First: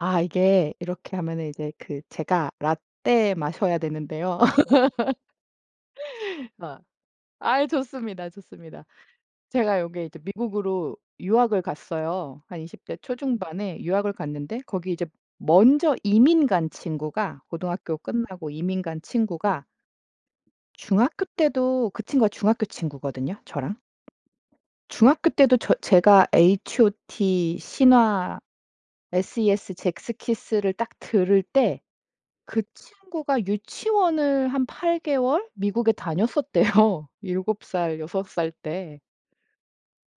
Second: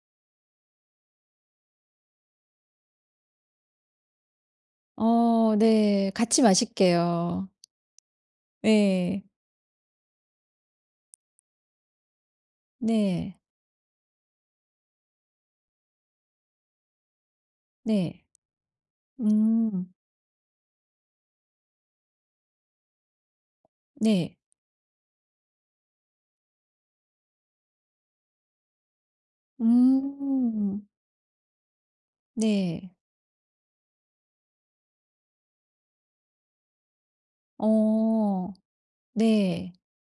아 이게 이렇게 하면은 이제 그 제가 라떼 마셔야 되는데요. 어 네. 같이 아. 마실게요. 아이 좋습니다, 좋습니다. 예. 제가 여기 이제 미국으로 유학을 갔어요. 한 20대 네. 초중반에 유학을 갔는데 거기 이제 먼저 이민 간 친구가 고등학교 네. 끝나고 이민 간 친구가 음. 중학교 때도 그 친구가 중학교 친구거든요, 저랑. 네. 중학교 때도 저 제가 HOT, 신화, SES, 젝스키스를 음. 딱 들을 때 그 네. 친구가 유치원을 한 8개월 미국에 다녔었대요. 7 살, 6 어. 살 때. 네.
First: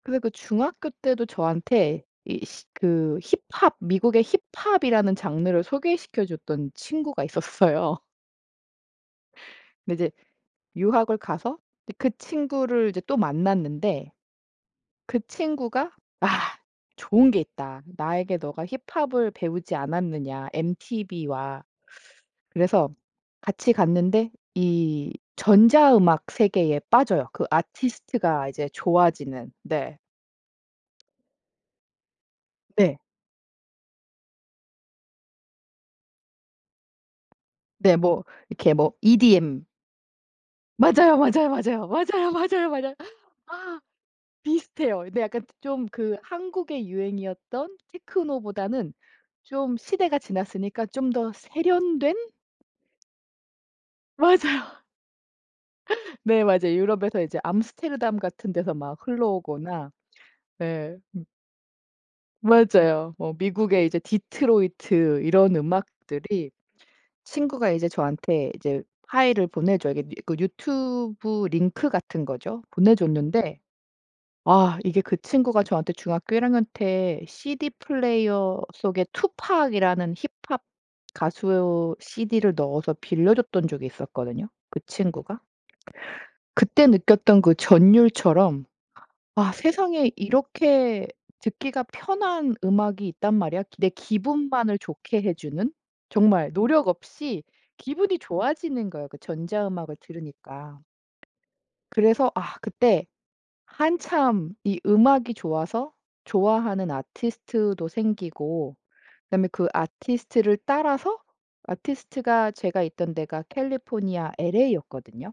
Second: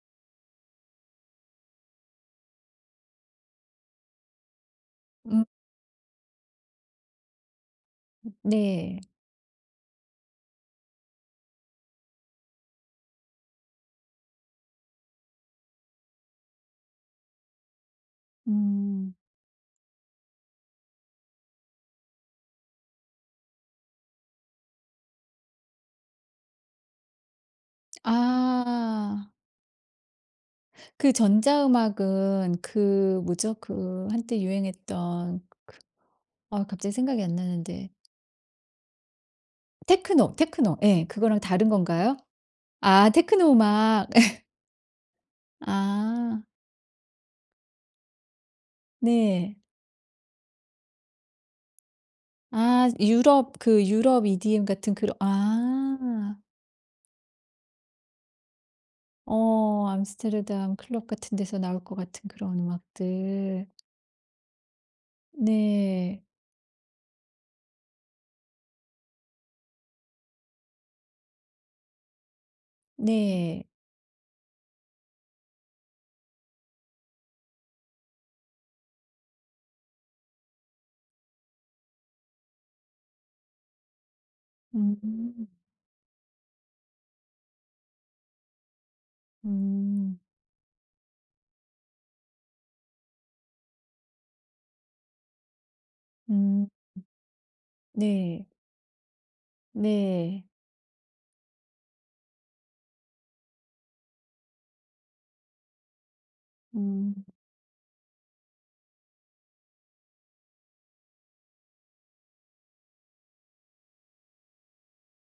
그래서 그 중학교 때도 저한테 이 시 그 힙합 미국의 힙합이라는 음. 장르를 소개시켜줬던 친구가 있었어요. 음 네. 근데 이제 유학을 가서 네 그 친구를 이제 또 만났는데 그 친구가 "아 좋은 게 있다. 나에게 너가 음. 힙합을 배우지 않았느냐 엠티비와." 그래서 같이 갔는데 이 전자 음악 세계에 빠져요. 그 아티스트가 이제 아. 좋아지는 네. 그 전자음악은 네. 그 뭐죠? 그 한때 유행했던 그 아 갑자기 생각이 안 나는데 네. 뭐 이렇게 뭐 EDM. 테크노, 테크노 예 맞아요, 그거랑 맞아요, 다른 맞아요, 건가요? 맞아요, 맞아요, 맞아요. 아 테크노 아 음악. 비슷해요. 근데 약간 좀 그 아. 한국의 유행이었던 테크노보다는 네. 좀 시대가 지났으니까 좀 더 세련된 아 유럽 그 유럽 EDM 맞아요. 같은 그런 아. 네 맞아요. 유럽에서 이제 암스테르담 같은 데서 막 어 흘러오거나. 암스테르담 네 클럽 음. 같은 데서 나올 것 같은 그런 맞아요. 뭐 음악들. 미국의 이제 디트로이트 이런 네. 음악들이 친구가 이제 저한테 이제 파일을 보내줘요. 이게 그 유튜브 링크 같은 거죠. 보내줬는데 네. 아 이게 그 친구가 저한테 중학교 1 학년 때 CD플레이어 속에 투팍이라는 힙합 가수 CD를 넣어서 빌려줬던 적이 있었거든요, 그 친구가. 음. 그때 느꼈던 그 전율처럼 '아 세상에 음. 이렇게 듣기가 편한 음악이 있단 말이야. 내 기분만을 좋게 해 주는.' 정말 음. [unintelligible] 노력 없이 기분이 네. 좋아지는 거예요, 그 전자 음악을 네. 들으니까. 그래서 아 그때 한참 이 음악이 좋아서 좋아하는 음. 아티스트도 생기고 그다음에 그 아티스트를 따라서 아티스트가 제가 있던 데가 캘리포니아 LA였거든요.